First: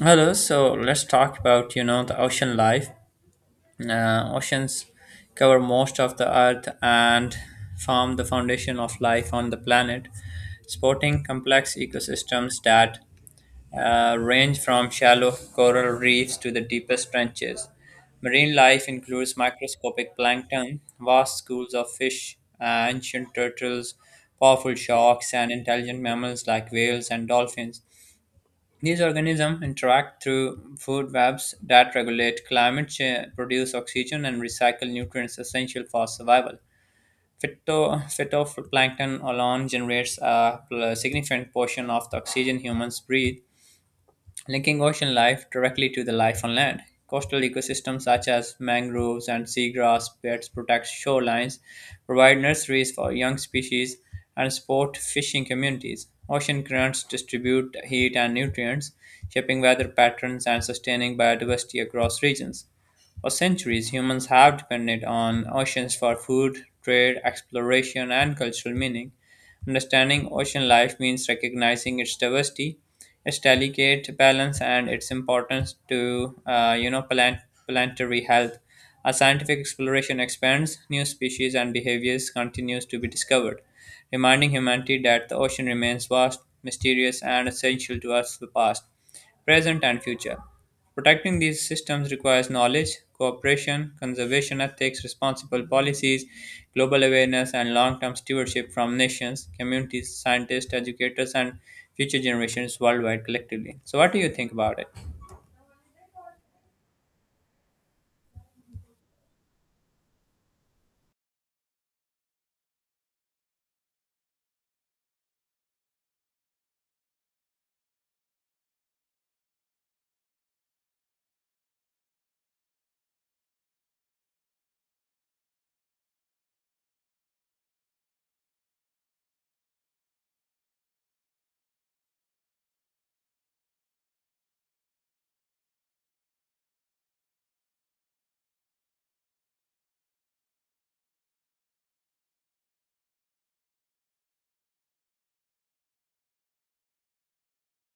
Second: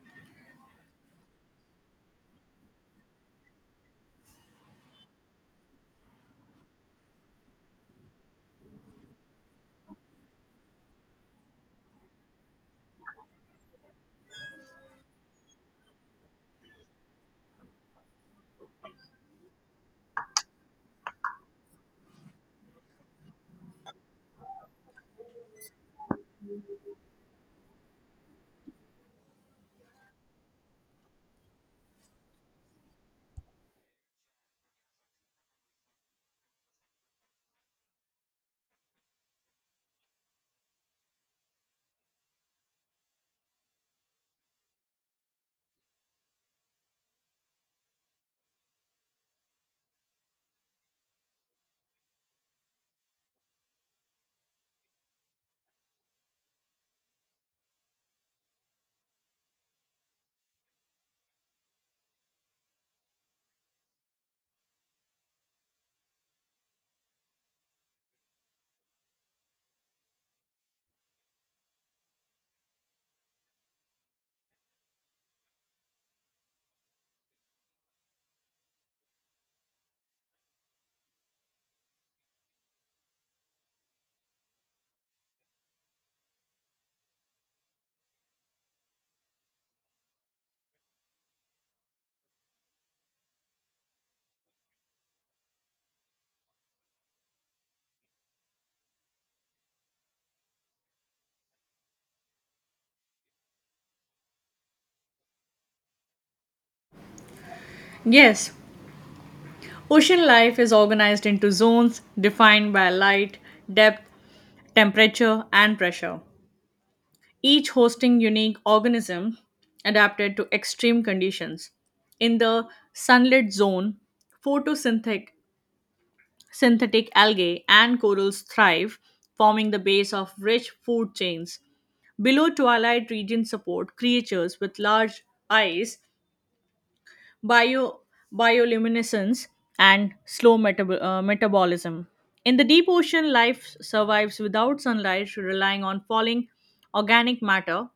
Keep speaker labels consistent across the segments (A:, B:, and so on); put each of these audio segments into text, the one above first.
A: Hello, so let's talk about the ocean life. Oceans cover most of the earth and form the foundation of life on the planet, sporting complex ecosystems that range from shallow coral reefs to the deepest trenches. Marine life includes microscopic plankton, vast schools of fish, ancient turtles, powerful sharks, and intelligent mammals like whales and dolphins. These organisms interact through food webs that regulate climate change, produce oxygen, and recycle nutrients essential for survival. Phytoplankton alone generates a significant portion of the oxygen humans breathe, linking ocean life directly to the life on land. Coastal ecosystems such as mangroves and seagrass beds protect shorelines, provide nurseries for young species, and support fishing communities. Ocean currents distribute heat and nutrients, shaping weather patterns and sustaining biodiversity across regions. For centuries, humans have depended on oceans for food, trade, exploration, and cultural meaning. Understanding ocean life means recognizing its diversity, its delicate balance, and its importance to planetary health. As scientific exploration expands, new species and behaviors continues to be discovered, reminding humanity that the ocean remains vast, mysterious, and essential to us the past, present, and future. Protecting these systems requires knowledge, cooperation, conservation ethics, responsible policies, global awareness, and long term stewardship from nations, communities, scientists, educators, and future generations worldwide collectively. So, what do you think about it?
B: Yes, ocean life is organized into zones defined by light, depth, temperature, and pressure, each hosting unique organisms adapted to extreme conditions. In the sunlit zone, photosynthetic synthetic algae and corals thrive, forming the base of rich food chains. Below twilight regions support creatures with large eyes, bio, bioluminescence, and slow metabolism. In the deep ocean, life survives without sunlight, relying on falling organic matter,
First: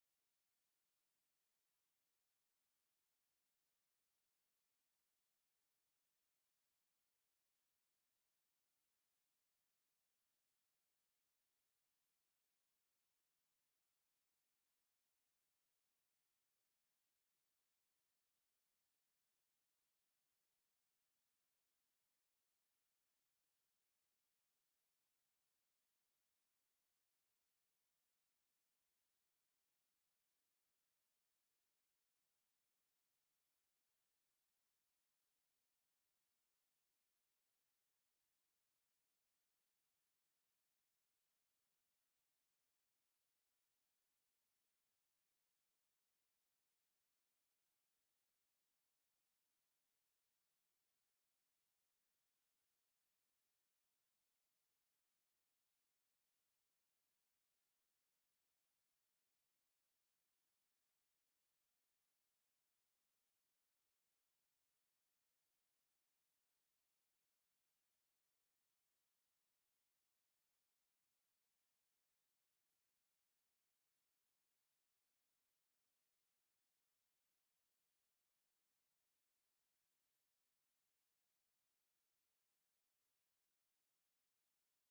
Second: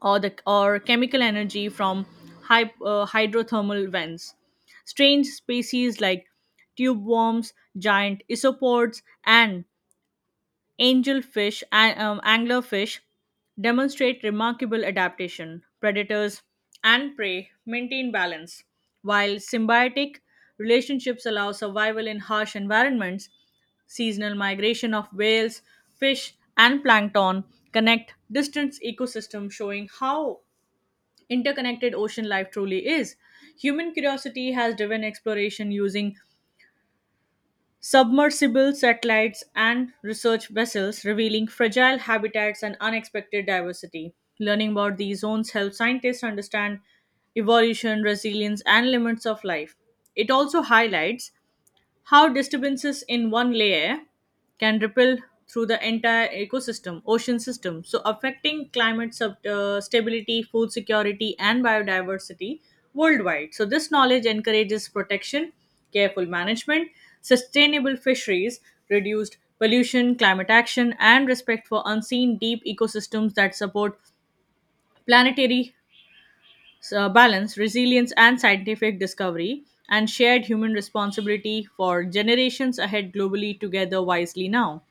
B: or chemical energy from hydrothermal vents. Strange species like tube worms, giant isopods, and angelfish and anglerfish demonstrate remarkable adaptation. Predators and prey maintain balance, while symbiotic relationships allow survival in harsh environments. Seasonal migration of whales, fish, and plankton connect distant ecosystems, showing how interconnected ocean life truly is. Human curiosity has driven exploration using submersible satellites and research vessels, revealing fragile habitats and unexpected diversity. Learning about these zones helps scientists understand evolution, resilience, and limits of life. It also highlights how disturbances in one layer can ripple through the entire ecosystem, ocean system, so affecting climate stability, food security, and biodiversity worldwide. So, this knowledge encourages protection, careful management, sustainable fisheries, reduced pollution, climate action, and respect for unseen deep ecosystems that support planetary so balance, resilience, and scientific discovery, and shared human responsibility for generations ahead globally together wisely now.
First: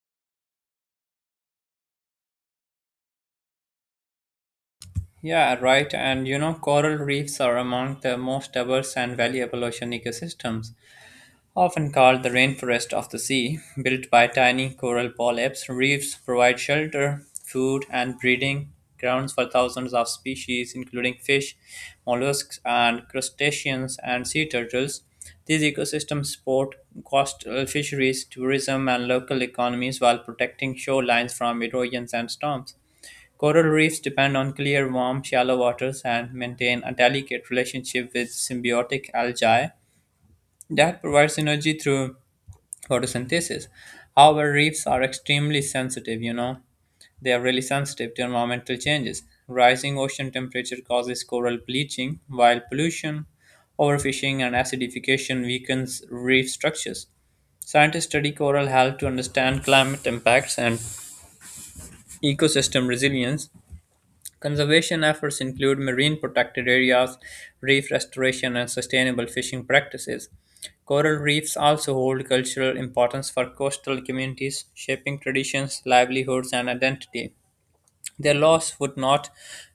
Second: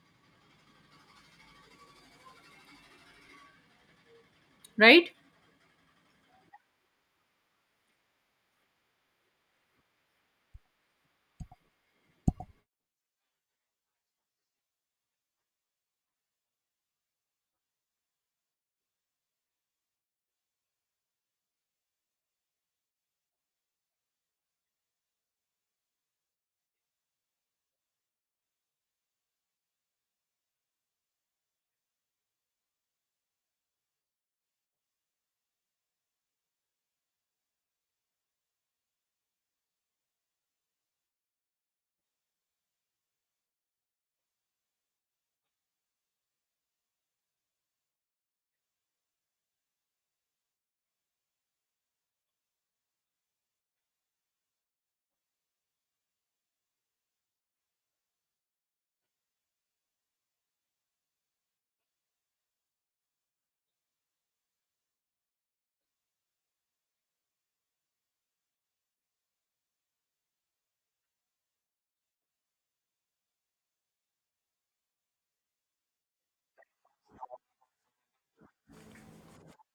B: Right?
A: Yeah, right. And coral reefs are among the most diverse and valuable ocean ecosystems, often called the rainforest of the sea. Built by tiny coral polyps, reefs provide shelter, food, and breeding grounds for thousands of species, including fish, mollusks, and crustaceans and sea turtles. These ecosystems support coastal fisheries, tourism, and local economies while protecting shorelines from erosions and storms. Coral reefs depend on clear, warm, shallow waters and maintain a delicate relationship with symbiotic algae that provides energy through photosynthesis. However, reefs are extremely sensitive, they are really sensitive to environmental changes. Rising ocean temperature causes coral bleaching, while pollution, overfishing, and acidification weakens reef structures. Scientists study coral health to understand climate impacts and ecosystem resilience. Conservation efforts include marine protected areas, reef restoration, and sustainable fishing practices. Coral reefs also hold cultural importance for coastal communities, shaping traditions, livelihoods, and identity. Their loss would not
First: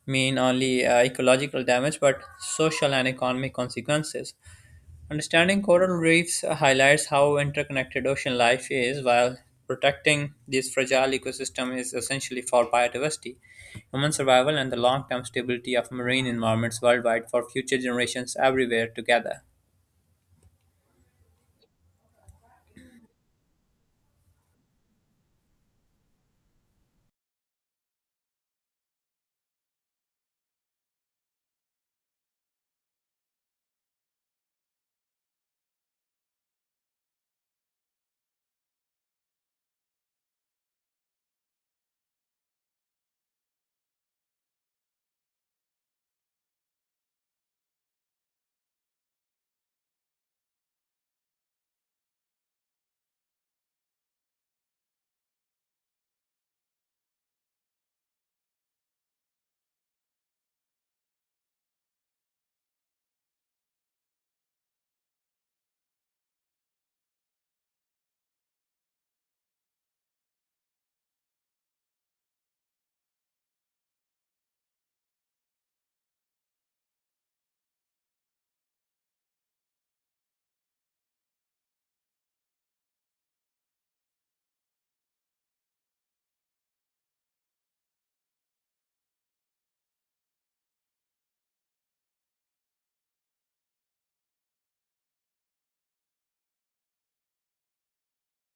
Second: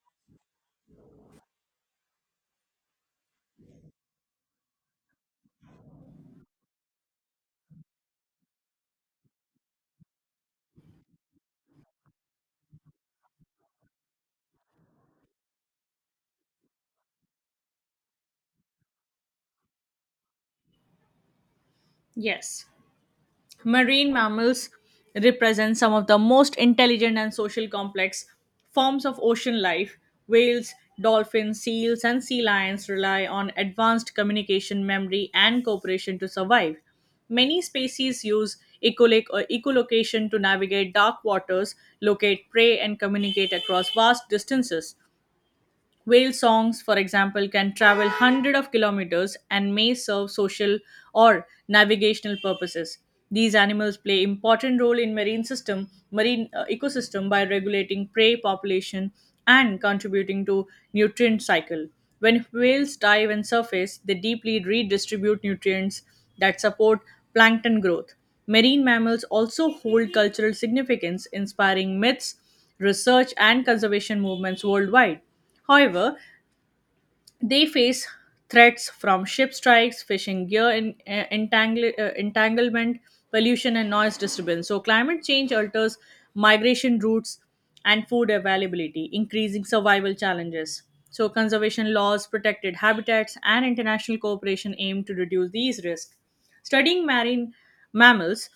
A: mean only ecological damage but social and economic consequences. Understanding coral reefs highlights how interconnected ocean life is while protecting this fragile ecosystem is essentially for biodiversity, human survival and the long-term stability of marine environments worldwide for future generations everywhere together.
B: Yes. Marine mammals represent some of the most intelligent and social complex forms of ocean life. Whales, dolphins, seals, and sea lions rely on advanced communication, memory, and cooperation to survive. Many species use echolocation to navigate dark waters, locate prey, and communicate across vast distances. Whale songs, for example, can travel hundreds of kilometers and may serve social or navigational purposes. These animals play important role in marine ecosystem by regulating prey population and contributing to nutrient cycle. When whales dive and surface, they deeply redistribute nutrients that support plankton growth. Marine mammals also hold cultural significance, inspiring myths, research, and conservation movements worldwide. However, they face threats from ship strikes, fishing gear entanglement, pollution, and noise disturbance. So, climate change alters migration routes and food availability, increasing survival challenges. So, conservation laws, protected habitats, and international cooperation aim to reduce these risks. Studying marine mammals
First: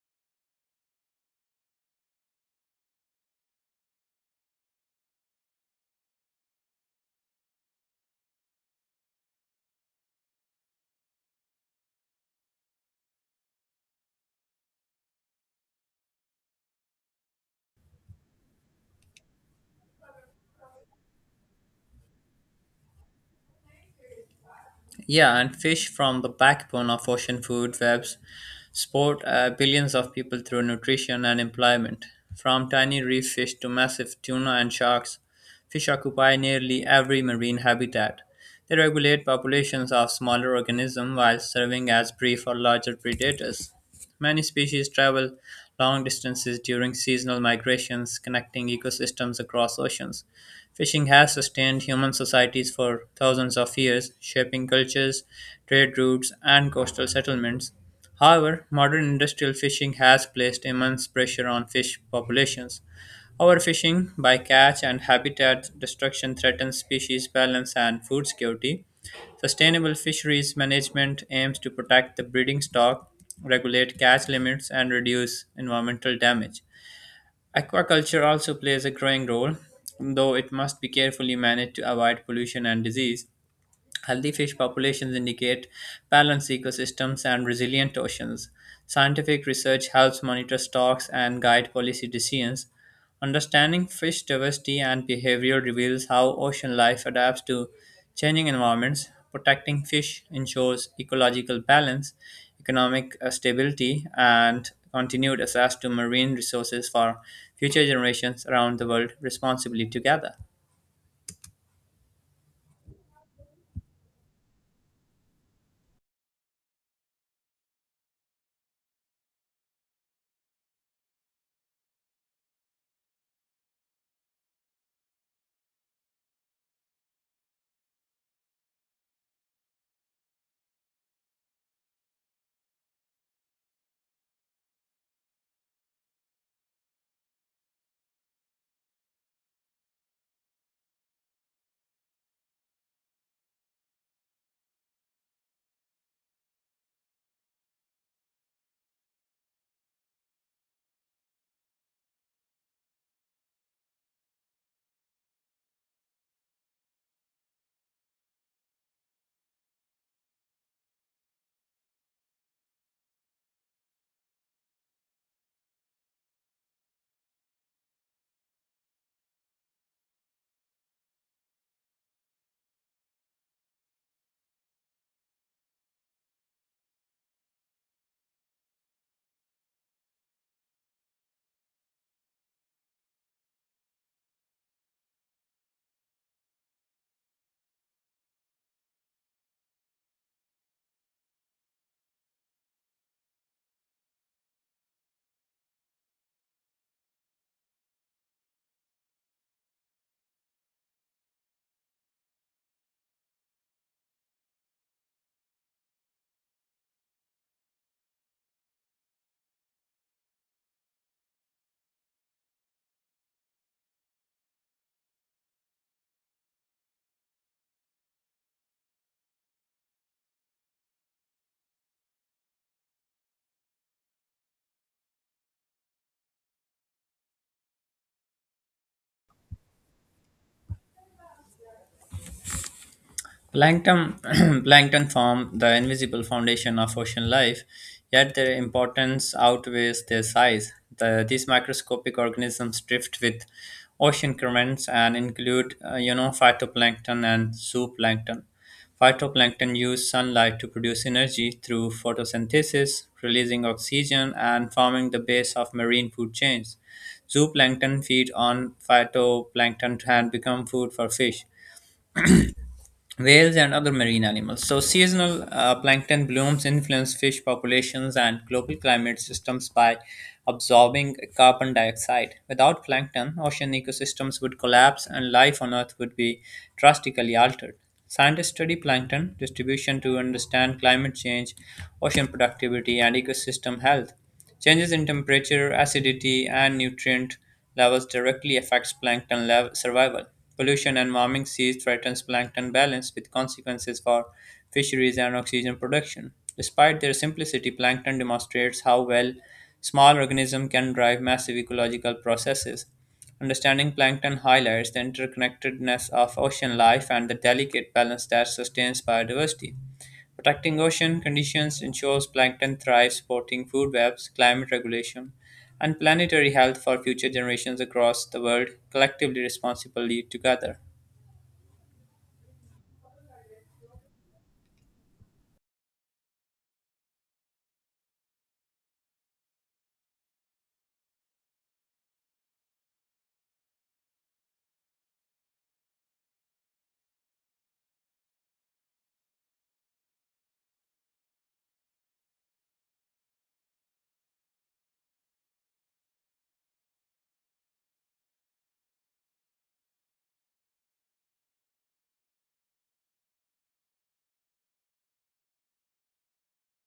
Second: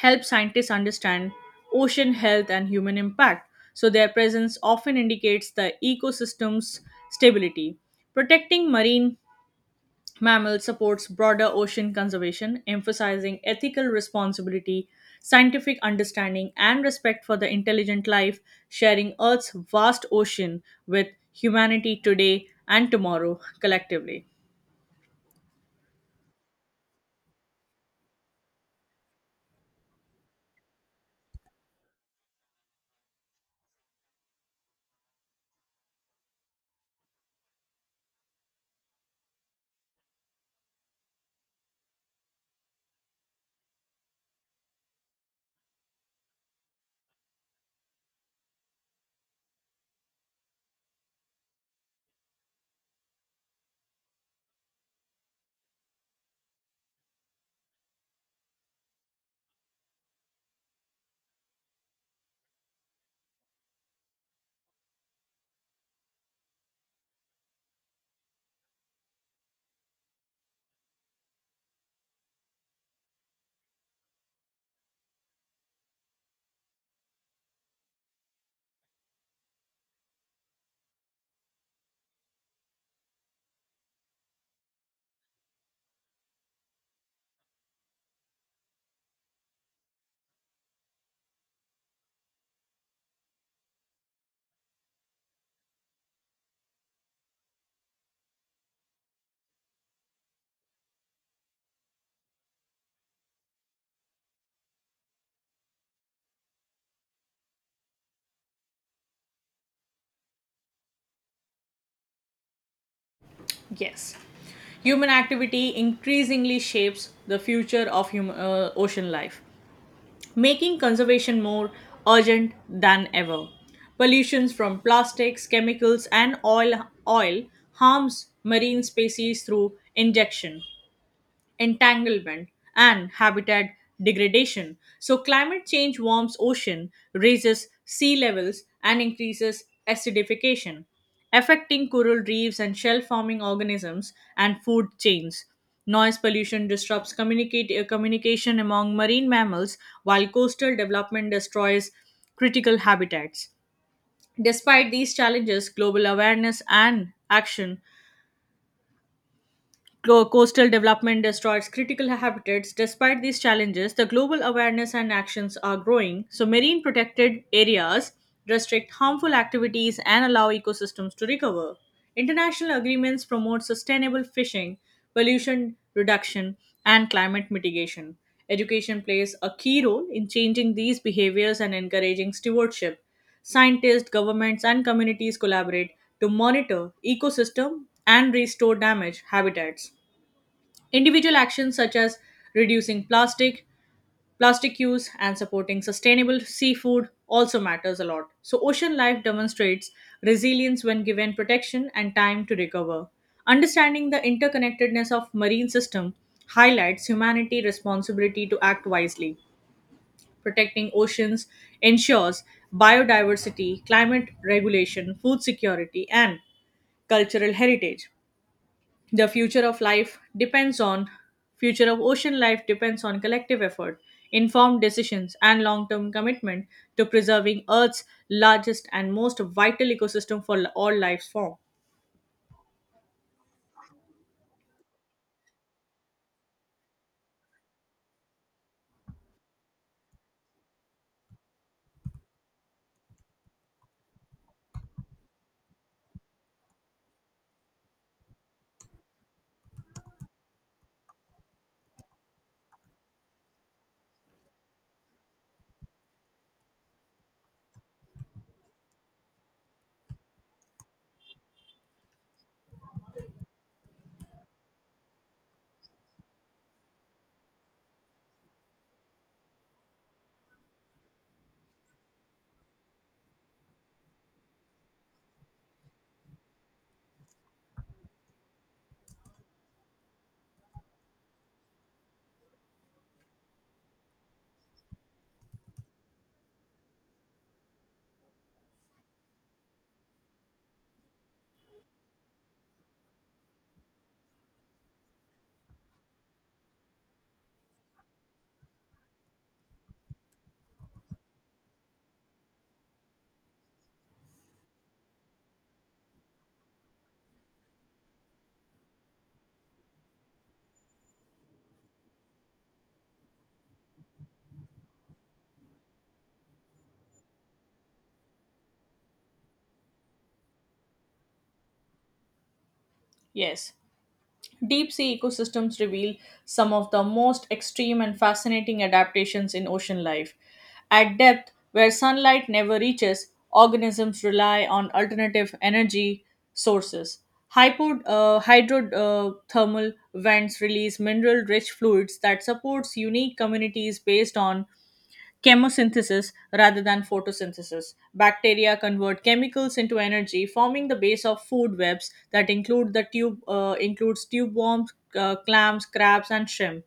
B: help scientists understand ocean health and human impact, so their presence often indicates the ecosystem's stability. Protecting marine mammals supports broader ocean conservation, emphasizing ethical responsibility, scientific understanding, and respect for the intelligent life sharing Earth's vast ocean with humanity today and tomorrow collectively.
A: Yeah, and fish from the backbone of ocean food webs support billions of people through nutrition and employment. From tiny reef fish to massive tuna and sharks, fish occupy nearly every marine habitat. They regulate populations of smaller organisms while serving as prey for larger predators. Many species travel long distances during seasonal migrations, connecting ecosystems across oceans. Fishing has sustained human societies for thousands of years, shaping cultures, trade routes, and coastal settlements. However, modern industrial fishing has placed immense pressure on fish populations. Overfishing, bycatch, and habitat destruction threatens species balance and food security. Sustainable fisheries management aims to protect the breeding stock, regulate catch limits, and reduce environmental damage. Aquaculture also plays a growing role, though it must be carefully managed to avoid pollution and disease. Healthy fish populations indicate balanced ecosystems and resilient oceans. Scientific research helps monitor stocks and guide policy decisions. Understanding fish diversity and behavior reveals how ocean life adapts to changing environments. Protecting fish ensures ecological balance, economic stability, and continued access to marine resources for future generations around the world responsibly together.
B: Yes. Human activity increasingly shapes the future of ocean life, making conservation more urgent than ever. Pollutions from plastics, chemicals, and oil harms marine species through injection, entanglement, and habitat degradation. So, climate change warms ocean, raises sea levels, and increases acidification, affecting coral reefs and shell forming organisms and food chains. Noise pollution disrupts communication among marine mammals, while coastal development destroys critical habitats. Despite these challenges, global awareness and action. Coastal development destroys critical habitats. Despite these challenges, the global awareness and actions are growing. So, marine protected areas restrict harmful activities and allow ecosystems to recover. International agreements promote sustainable fishing, pollution reduction, and climate mitigation. Education plays a key role in changing these behaviors and encouraging stewardship. Scientists, governments, and communities collaborate to monitor ecosystem and restore damaged habitats. Individual actions such as reducing plastic use and supporting sustainable seafood also matters a lot. So ocean life demonstrates resilience when given protection and time to recover. Understanding the interconnectedness of marine system highlights humanity responsibility to act wisely. Protecting oceans ensures biodiversity, climate regulation, food security, and cultural heritage. The future of ocean life depends on collective effort, informed decisions, and long-term commitment to preserving Earth's largest and most vital ecosystem for all life form.
A: Plankton, plankton form the invisible foundation of ocean life, yet their importance outweighs their size. These microscopic organisms drift with ocean currents and include, phytoplankton and zooplankton. Phytoplankton use sunlight to produce energy through photosynthesis, releasing oxygen and forming the base of marine food chains. Zooplankton feed on phytoplankton and become food for fish whales and other marine animals. So, seasonal plankton blooms influence fish populations and global climate systems by absorbing carbon dioxide. Without plankton, ocean ecosystems would collapse and life on Earth would be drastically altered. Scientists study plankton distribution to understand climate change, ocean productivity, and ecosystem health. Changes in temperature, acidity, and nutrient levels directly affects survival. Pollution and warming seas threatens plankton balance with consequences for fisheries and oxygen production. Despite their simplicity, plankton demonstrates how well small organisms can drive massive ecological processes. Understanding plankton highlights the interconnectedness of ocean life and the delicate balance that sustains biodiversity. Protecting ocean conditions ensures plankton thrives, supporting food webs, climate regulation, and planetary health for future generations across the world, collectively responsibly together.
B: Yes. Deep sea ecosystems reveal some of the most extreme and fascinating adaptations in ocean life. At depth, where sunlight never reaches, organisms rely on alternative energy sources. Hydrothermal vents release mineral rich fluids that supports unique communities based on chemosynthesis rather than photosynthesis. Bacteria convert chemicals into energy, forming the base of food webs that includes tube worms, clams, crabs, and shrimp.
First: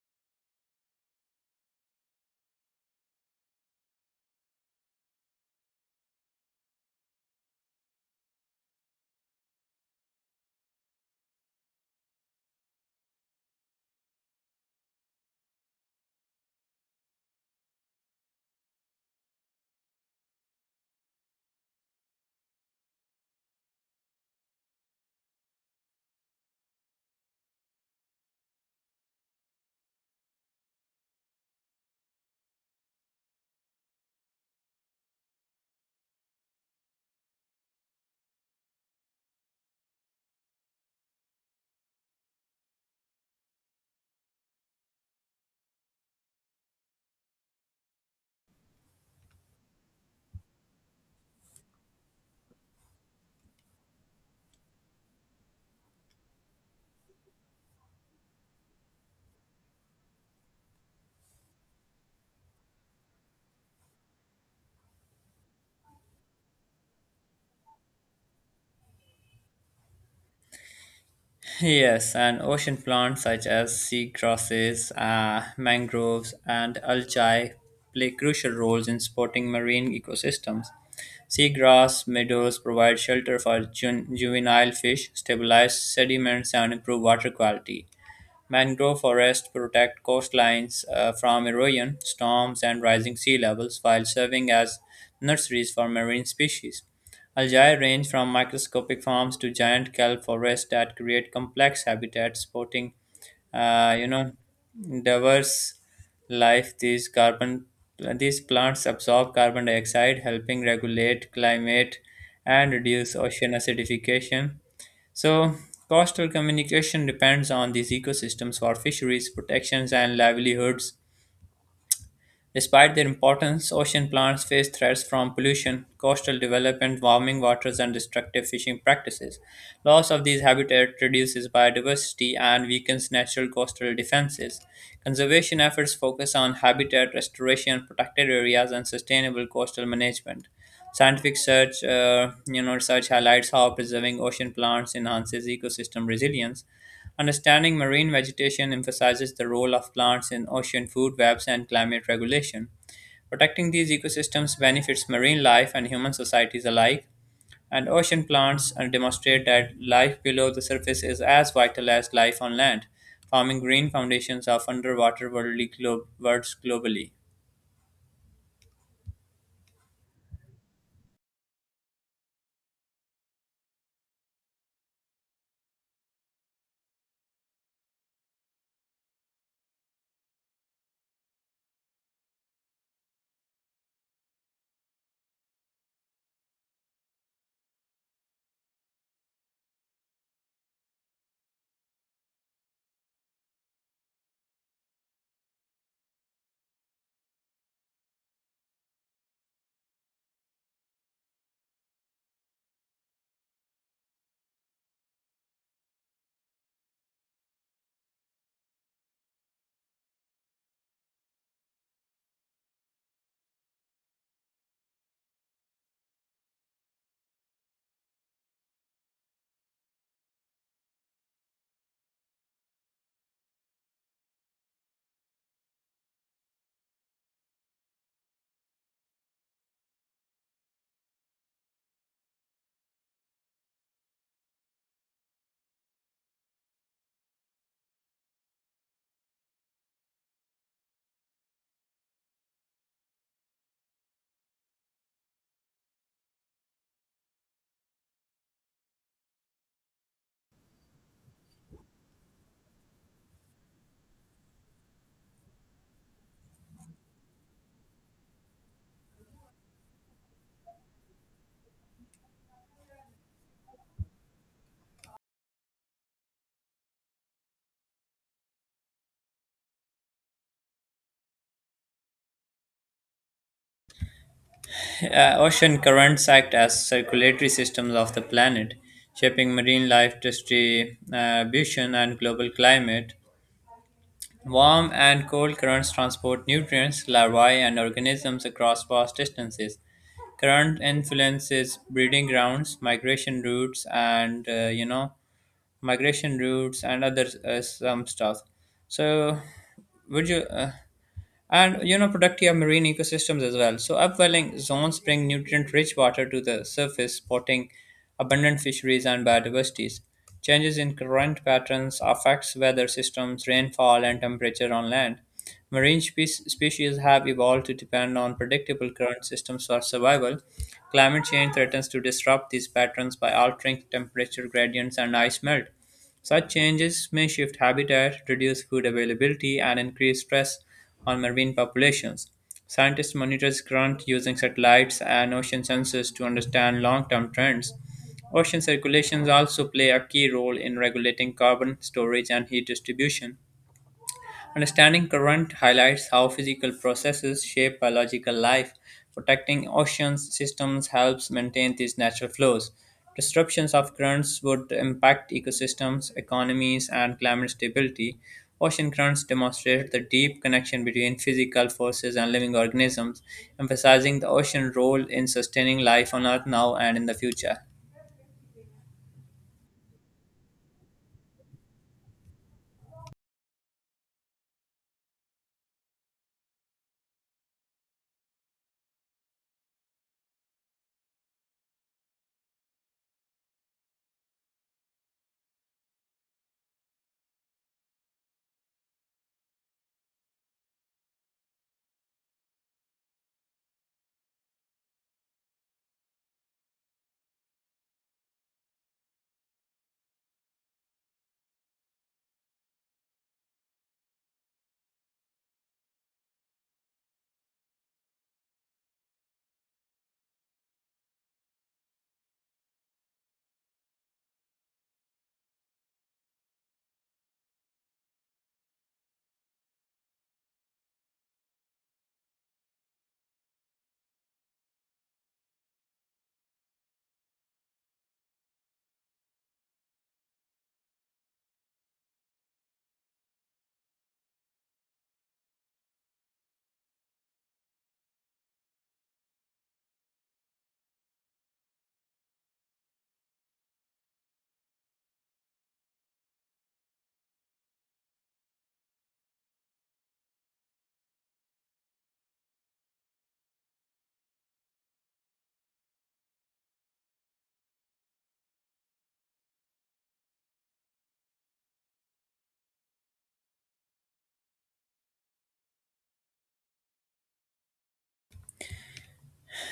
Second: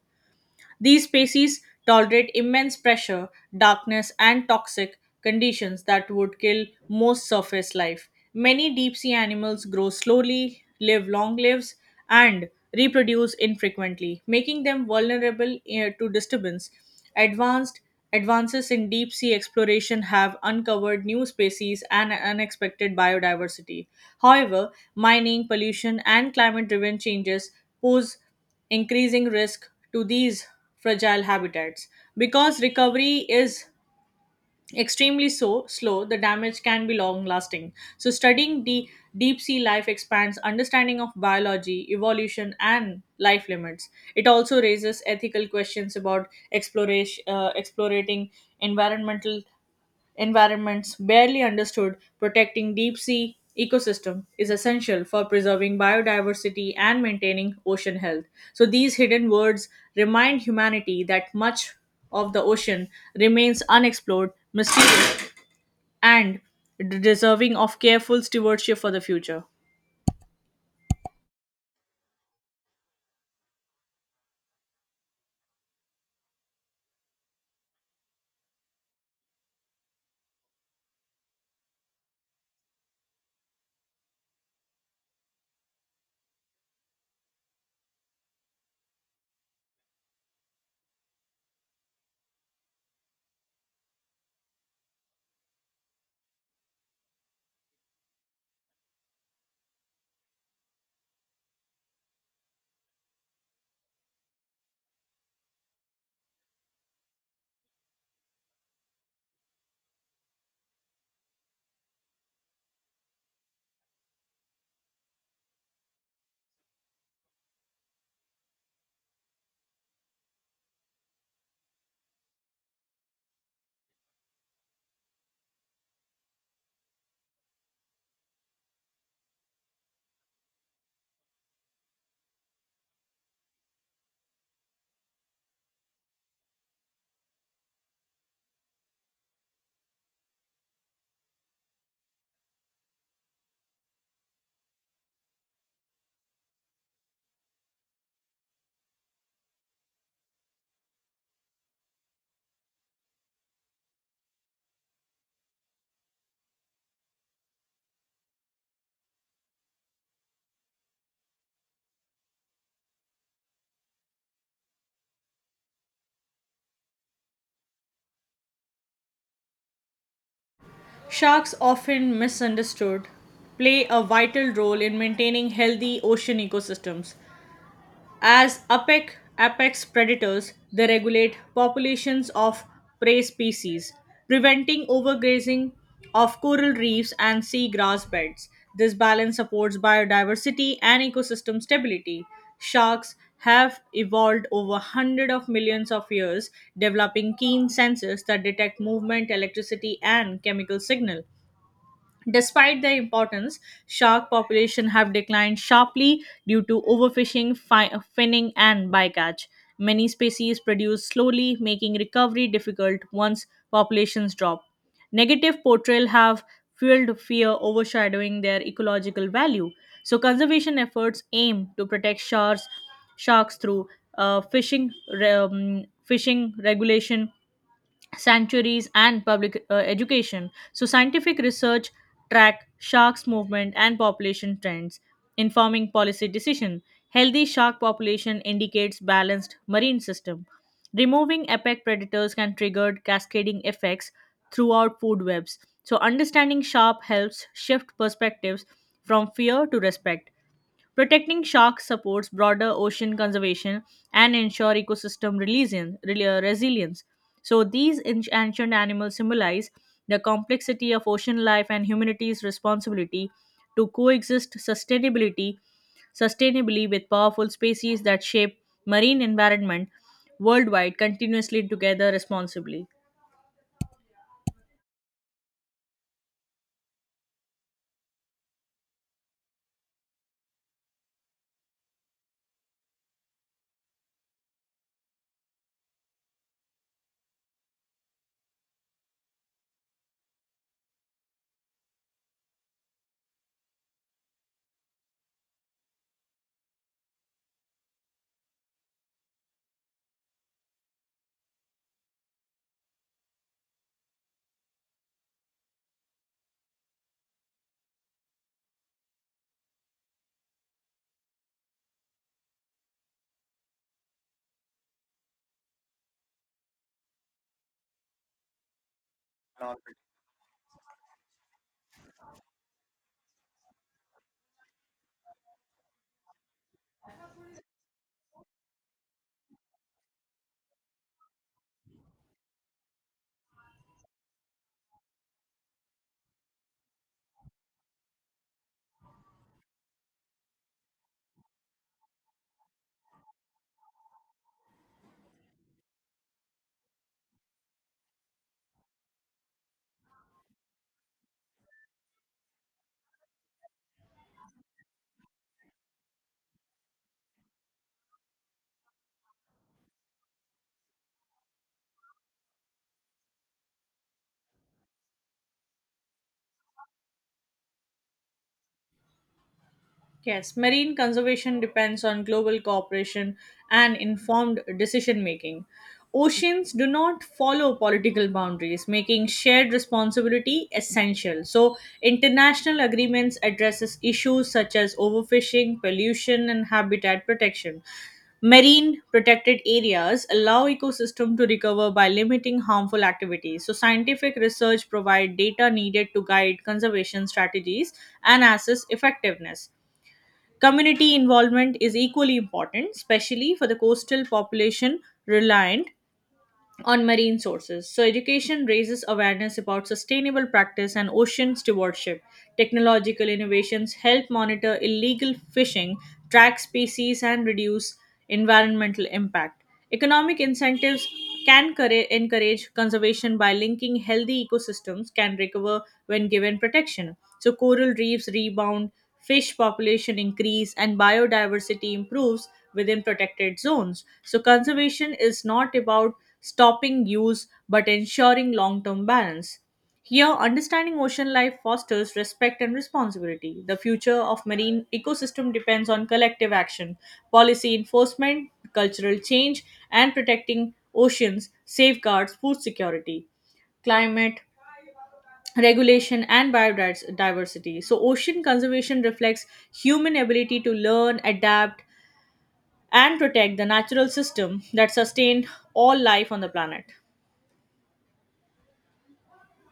B: These species tolerate immense pressure, darkness, and toxic conditions that would kill most surface life. Many deep sea animals grow slowly, live long lives, and reproduce infrequently, making them vulnerable to disturbance. Advanced Advances in deep sea exploration have uncovered new species and unexpected biodiversity. However, mining, pollution, and climate driven changes pose increasing risk to these fragile habitats. Because recovery is extremely so slow, the damage can be long lasting. So studying the deep sea life expands understanding of biology, evolution, and life limits. It also raises ethical questions about exploration, explorating environmental environments barely understood. Protecting deep sea ecosystem is essential for preserving biodiversity and maintaining ocean health. So these hidden words remind humanity that much of the ocean remains unexplored, mysterious, and deserving of careful stewardship for the future.
A: Yes, and ocean plants such as seagrasses, mangroves, and algae play crucial roles in supporting marine ecosystems. Seagrass meadows provide shelter for juvenile fish, stabilize sediments, and improve water quality. Mangrove forests protect coastlines from erosion, storms, and rising sea levels while serving as nurseries for marine species. Algae range from microscopic forms to giant kelp forests that create complex habitats supporting, uh, you know, diverse life. These plants absorb carbon dioxide, helping regulate climate and reduce ocean acidification. So, coastal communication depends on these ecosystems for fisheries, protections, and livelihoods. Despite their importance, ocean plants face threats from pollution, coastal development, warming waters, and destructive fishing practices. Loss of these habitats reduces biodiversity and weakens natural coastal defenses. Conservation efforts focus on habitat restoration, protected areas, and sustainable coastal management. Scientific search, you know, research highlights how preserving ocean plants enhances ecosystem resilience. Understanding marine vegetation emphasizes the role of plants in ocean food webs and climate regulation. Protecting these ecosystems benefits marine life and human societies alike, and ocean plants demonstrate that life below the surface is as vital as life on land, forming green foundations of worlds globally.
B: Sharks, often misunderstood, play a vital role in maintaining healthy ocean ecosystems. As apex predators, they regulate populations of prey species, preventing overgrazing of coral reefs and sea grass beds. This balance supports biodiversity and ecosystem stability. Sharks have evolved over hundreds of millions of years, developing keen senses that detect movement, electricity, and chemical signal. Despite their importance, shark population have declined sharply due to overfishing, finning, and bycatch. Many species produce slowly, making recovery difficult once populations drop. Negative portrayal have fueled fear, overshadowing their ecological value. So, conservation efforts aim to protect sharks through fishing regulation, sanctuaries, and public education. So scientific research track sharks movement and population trends, informing policy decision. Healthy shark population indicates balanced marine system. Removing apex predators can trigger cascading effects throughout food webs. So, understanding shark helps shift perspectives from fear to respect. Protecting sharks supports broader ocean conservation and ensure ecosystem resilience. So these ancient animals symbolize the complexity of ocean life and humanity's responsibility to coexist sustainability sustainably with powerful species that shape marine environment worldwide continuously together responsibly.
A: Ocean currents act as circulatory systems of the planet, shaping marine life distribution and global climate. Warm and cold currents transport nutrients, larvae, and organisms across vast distances. Current influences breeding grounds, migration routes and other some stuff. So, would you? And you know productive marine ecosystems as well. So upwelling zones bring nutrient rich water to the surface supporting abundant fisheries and biodiversities. Changes in current patterns affects weather systems rainfall and temperature on land. Marine species have evolved to depend on predictable current systems for survival. Climate change threatens to disrupt these patterns by altering temperature gradients and ice melt. Such changes may shift habitat, reduce food availability, and increase stress on marine populations. Scientists monitor currents using satellites and ocean sensors to understand long term trends. Ocean circulations also play a key role in regulating carbon storage and heat distribution. Understanding current highlights how physical processes shape biological life. Protecting oceans systems helps maintain these natural flows. Disruptions of currents would impact ecosystems, economies, and climate stability. Ocean currents demonstrate the deep connection between physical forces and living organisms, emphasizing the ocean role in sustaining life on Earth now and in the future.
B: Yes, marine conservation depends on global cooperation and informed decision making. Oceans do not follow political boundaries, making shared responsibility essential. So, international agreements addresses issues such as overfishing, pollution, and habitat protection. Marine protected areas allow ecosystem to recover by limiting harmful activities. So scientific research provide data needed to guide conservation strategies and assess effectiveness. Community involvement is equally important, especially for the coastal population reliant on marine sources. So, education raises awareness about sustainable practice and ocean stewardship. Technological innovations help monitor illegal fishing, track species, and reduce environmental impact. Economic incentives can encourage conservation by linking healthy ecosystems can recover when given protection. So, coral reefs rebound, fish population increase, and biodiversity improves within protected zones. So, conservation is not about stopping use but ensuring long term balance. Here, understanding ocean life fosters respect and responsibility. The future of marine ecosystem depends on collective action, policy enforcement, cultural change, and protecting oceans safeguards food security, climate regulation, and biodiversity. So, ocean conservation reflects human ability to learn, adapt, and protect the natural system that sustain all life on the planet.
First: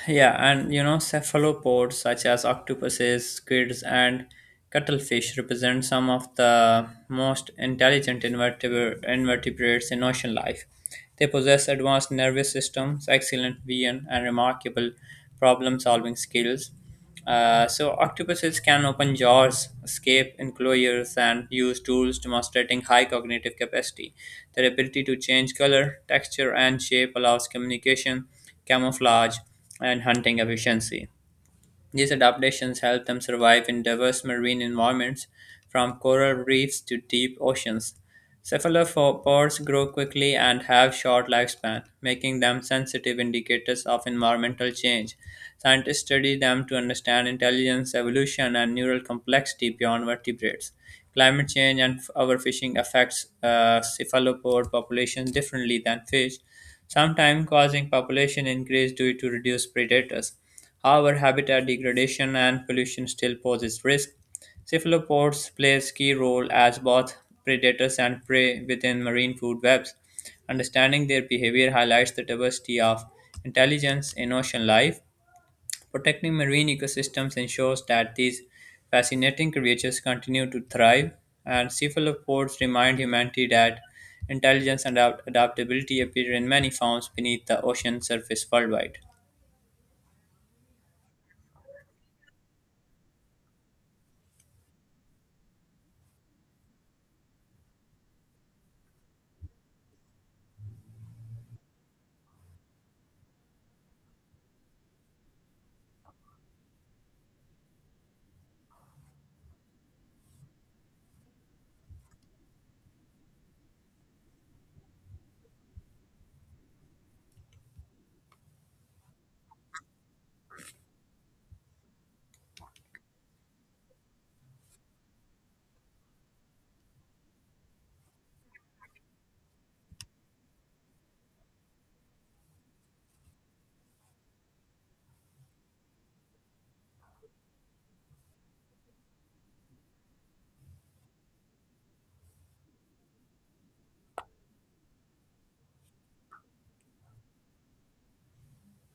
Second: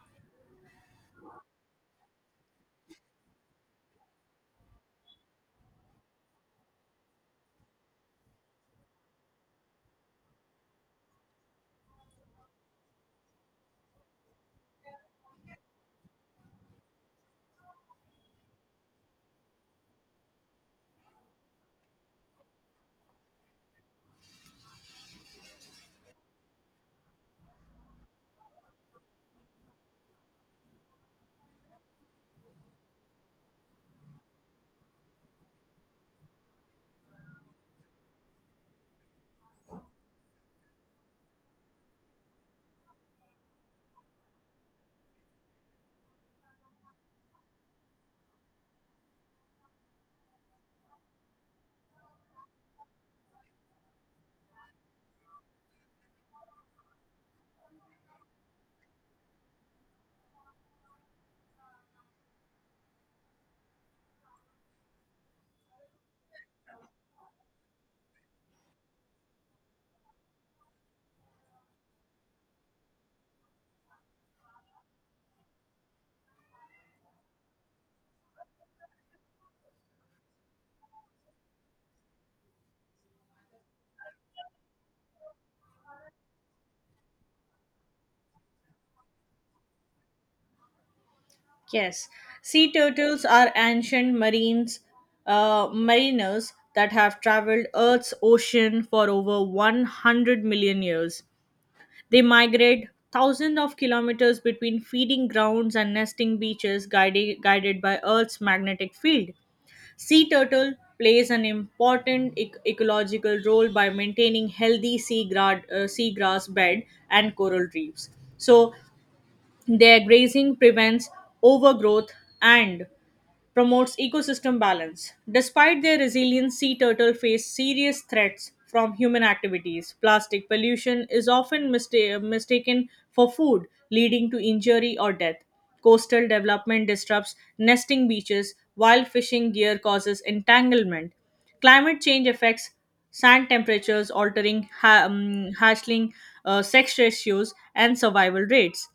A: Cephalopods such as octopuses, squids, and cuttlefish represent some of the most intelligent invertebrates in ocean life. They possess advanced nervous systems, excellent vision, and remarkable problem-solving skills. So octopuses can open jaws, escape enclosures, and use tools demonstrating high cognitive capacity. Their ability to change color, texture, and shape allows communication, camouflage, and hunting efficiency. These adaptations help them survive in diverse marine environments, from coral reefs to deep oceans. Cephalopods grow quickly and have short lifespan, making them sensitive indicators of environmental change. Scientists study them to understand intelligence, evolution, and neural complexity beyond vertebrates. Climate change and our fishing affects cephalopod populations differently than fish, sometimes causing population increase due to reduced predators. However, habitat degradation and pollution still poses risk. Cephalopods play a key role as both predators and prey within marine food webs. Understanding their behavior highlights the diversity of intelligence in ocean life. Protecting marine ecosystems ensures that these fascinating creatures continue to thrive, and cephalopods remind humanity that intelligence and adaptability appear in many forms beneath the ocean surface worldwide.
B: Yes, sea turtles are ancient mariners that have traveled Earth's ocean for over 100 million years. They migrate thousands of kilometers between feeding grounds and nesting beaches, guided by Earth's magnetic field. Sea turtle plays an important ecological role by maintaining healthy seagrass bed and coral reefs. So their grazing prevents overgrowth and promotes ecosystem balance. Despite their resilience, sea turtle face serious threats from human activities. Plastic pollution is often mistaken for food, leading to injury or death. Coastal development disrupts nesting beaches, while fishing gear causes entanglement. Climate change affects sand temperatures, altering hatchling sex ratios and survival rates.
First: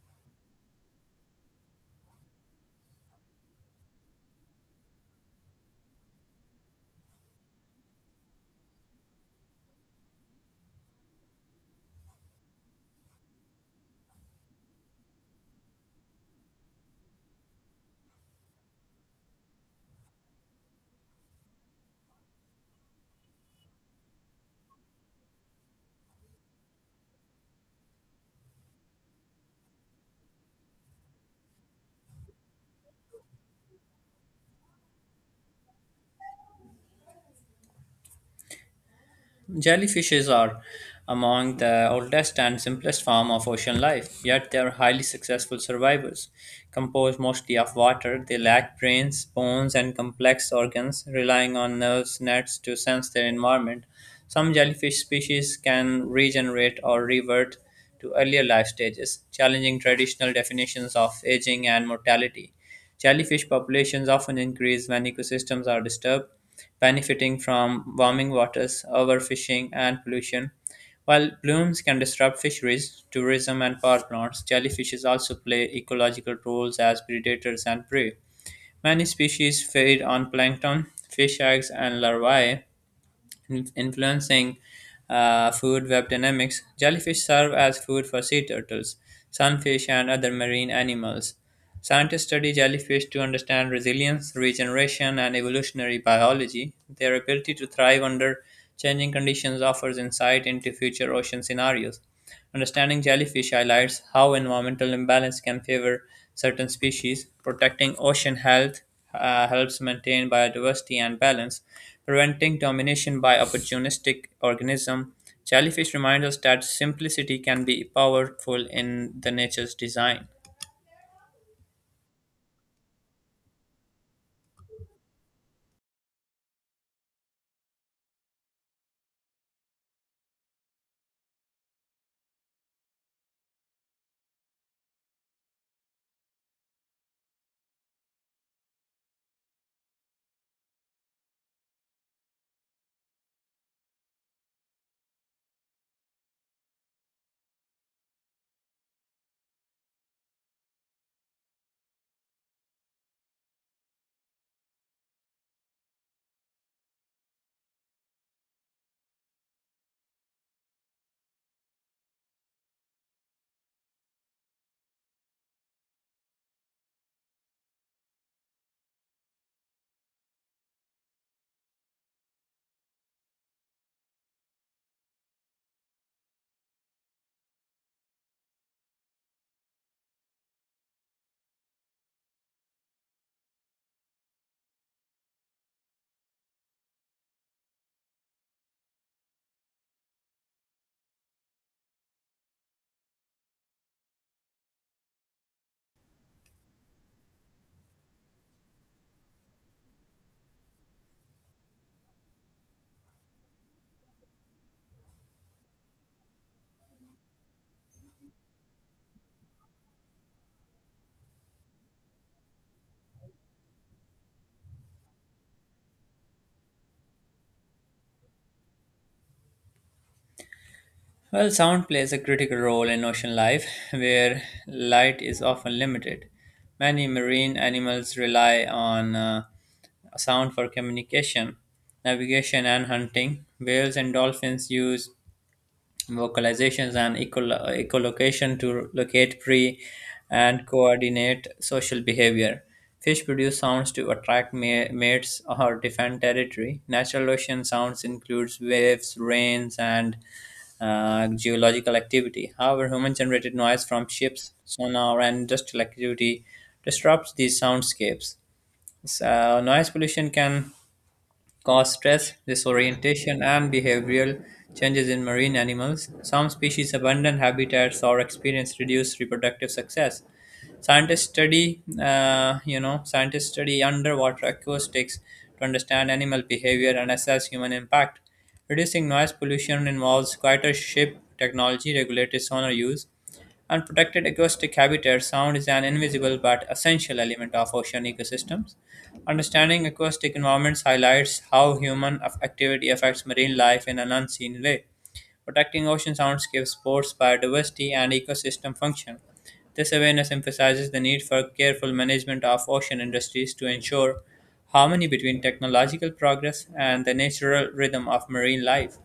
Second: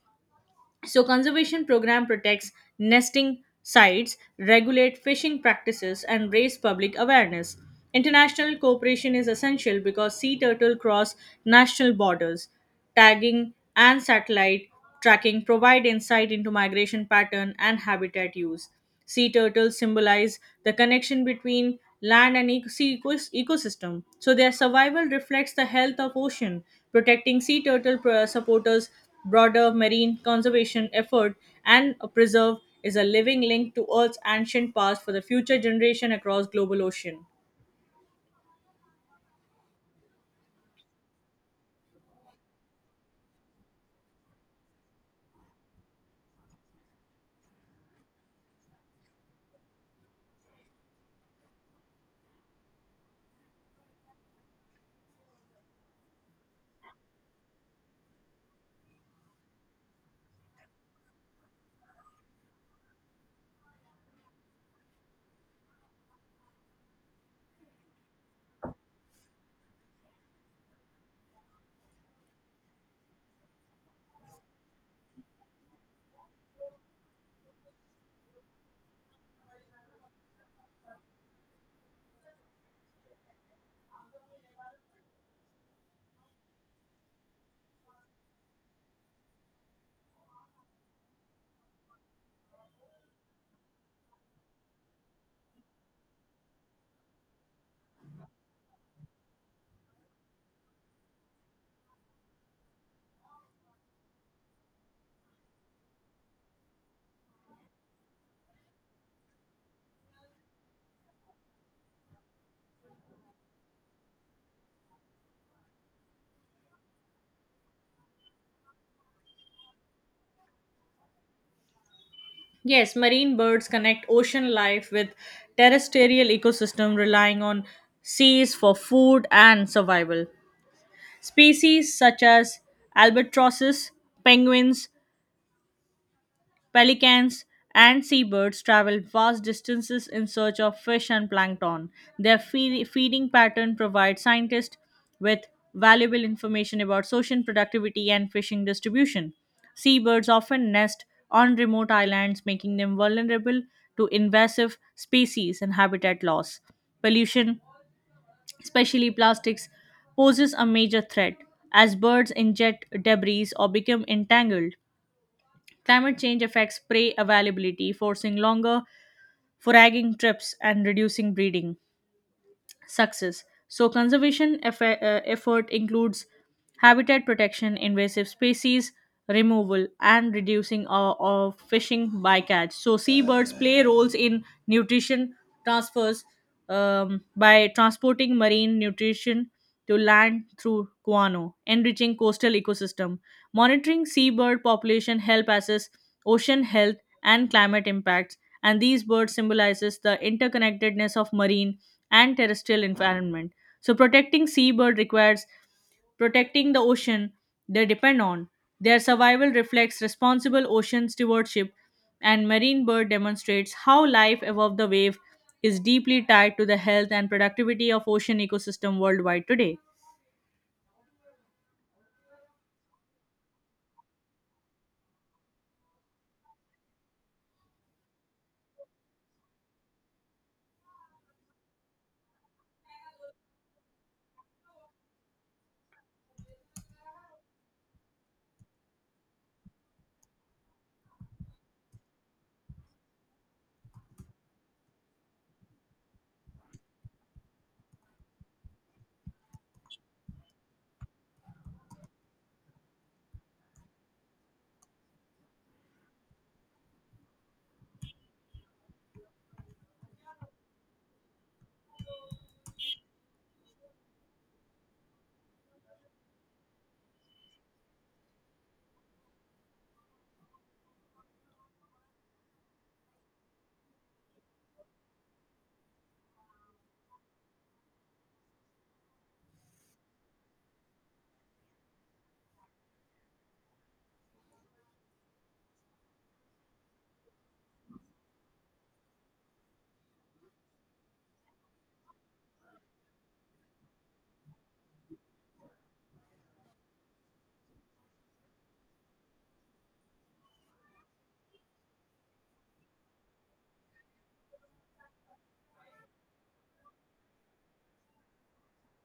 B: So conservation program protects nesting sites, regulate fishing practices, and raise public awareness. International cooperation is essential because sea turtle cross national borders. Tagging and satellite tracking provide insight into migration pattern and habitat use. Sea turtles symbolize the connection between land and sea ecosystem. So their survival reflects the health of ocean. Protecting sea turtle supporters broader marine conservation effort, and a preserve is a living link to Earth's ancient past for the future generation across global ocean.
A: Jellyfishes are among the oldest and simplest form of ocean life, yet they are highly successful survivors. Composed mostly of water, they lack brains, bones, and complex organs, relying on nerves nets to sense their environment. Some jellyfish species can regenerate or revert to earlier life stages, challenging traditional definitions of aging and mortality. Jellyfish populations often increase when ecosystems are disturbed, benefiting from warming waters, overfishing, and pollution. While blooms can disrupt fisheries, tourism, and power plants, jellyfishes also play ecological roles as predators and prey. Many species feed on plankton, fish eggs, and larvae, influencing food web dynamics. Jellyfish serve as food for sea turtles, sunfish, and other marine animals. Scientists study jellyfish to understand resilience, regeneration, and evolutionary biology. Their ability to thrive under changing conditions offers insight into future ocean scenarios. Understanding jellyfish highlights how environmental imbalance can favor certain species. Protecting ocean health helps maintain biodiversity and balance, preventing domination by opportunistic organism. Jellyfish reminds us that simplicity can be powerful in the nature's design.
B: Yes, marine birds connect ocean life with terrestrial ecosystem, relying on seas for food and survival. Species such as albatrosses, penguins, pelicans, and seabirds travel vast distances in search of fish and plankton. Their feeding pattern provides scientists with valuable information about social productivity and fishing distribution. Seabirds often nest on remote islands, making them vulnerable to invasive species and habitat loss. Pollution, especially plastics, poses a major threat as birds ingest debris or become entangled. Climate change affects prey availability, forcing longer foraging trips and reducing breeding success. So, conservation effort includes habitat protection, invasive species removal, and reducing of fishing bycatch. So, seabirds play roles in nutrition transfers, by transporting marine nutrition to land through guano, enriching coastal ecosystem. Monitoring seabird population help assess ocean health and climate impacts, and these birds symbolizes the interconnectedness of marine and terrestrial environment. So protecting seabird requires protecting the ocean they depend on. Their survival reflects responsible ocean stewardship, and marine bird demonstrates how life above the wave is deeply tied to the health and productivity of ocean ecosystem worldwide today.
A: Well, sound plays a critical role in ocean life, where light is often limited. Many marine animals rely on sound for communication, navigation, and hunting. Whales and dolphins use vocalizations, and echolocation to locate prey and coordinate social behavior. Fish produce sounds to attract mates or defend territory. Natural ocean sounds includes waves, rains, and geological activity. However, human-generated noise from ships, sonar, and industrial activity disrupts these soundscapes. So, noise pollution can cause stress, disorientation, and behavioral changes in marine animals. Some species abandon habitats or experience reduced reproductive success. Scientists study underwater acoustics to understand animal behavior and assess human impact. Reducing noise pollution involves quieter ship technology, regulated sonar use, Unprotected acoustic habitats, sound is an invisible but essential element of ocean ecosystems. Understanding acoustic environments highlights how human activity affects marine life in an unseen way. Protecting ocean soundscapes supports biodiversity and ecosystem function. This awareness emphasizes the need for careful management of ocean industries to ensure harmony between technological progress and the natural rhythm of marine life.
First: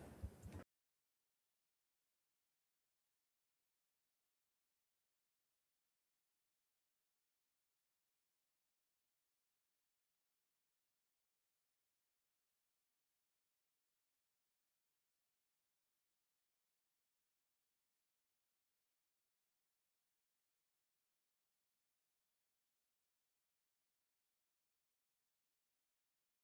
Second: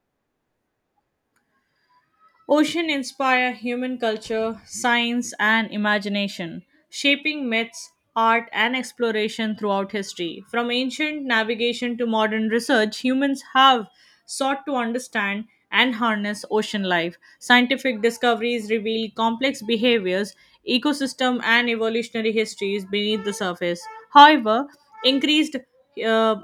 B: Ocean inspire human culture, science, and imagination, shaping myths, art, and exploration throughout history. From ancient navigation to modern research, humans have sought to understand and harness ocean life. Scientific discoveries reveal complex behaviors, ecosystem, and evolutionary histories beneath the surface. However, increased uh,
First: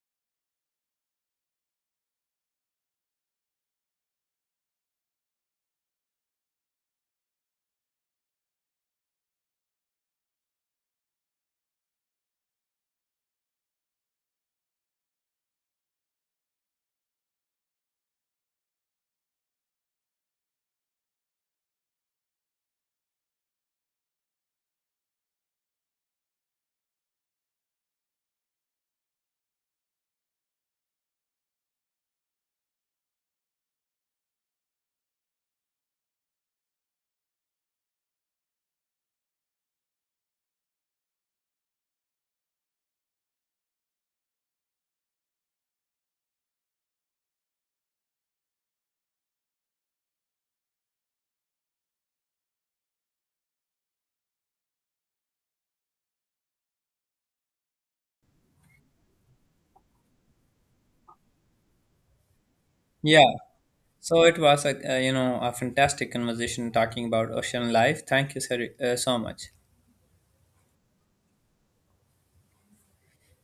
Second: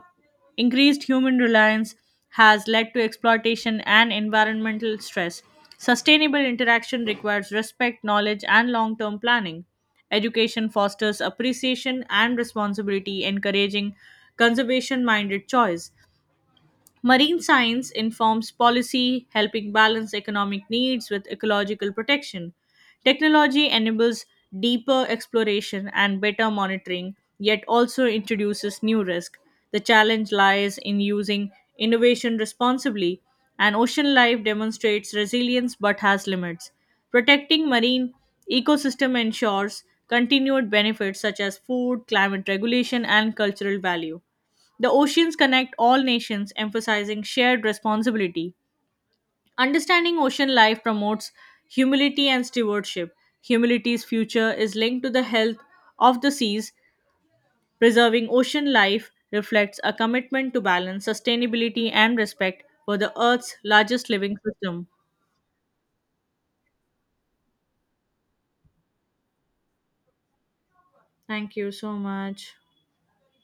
B: increased human reliance has led to exploitation and environmental stress. Sustainable interaction requires respect, knowledge, and long term planning. Education fosters appreciation and responsibility, encouraging conservation minded choice. Marine science informs policy, helping balance economic needs with ecological protection. Technology enables deeper exploration and better monitoring, yet also introduces new risk. The challenge lies in using innovation responsibly, and ocean life demonstrates resilience but has limits. Protecting marine ecosystem ensures continued benefits such as food, climate regulation, and cultural value. The oceans connect all nations, emphasizing shared responsibility. Understanding ocean life promotes humility and stewardship. Humanity's future is linked to the health of the seas. Preserving ocean life reflects a commitment to balance, sustainability, and respect for the
A: Yeah,
B: Earth's largest
A: so
B: living
A: it was
B: system.
A: a a fantastic conversation talking about ocean life. Thank you sir, so much.
B: Thank you so much.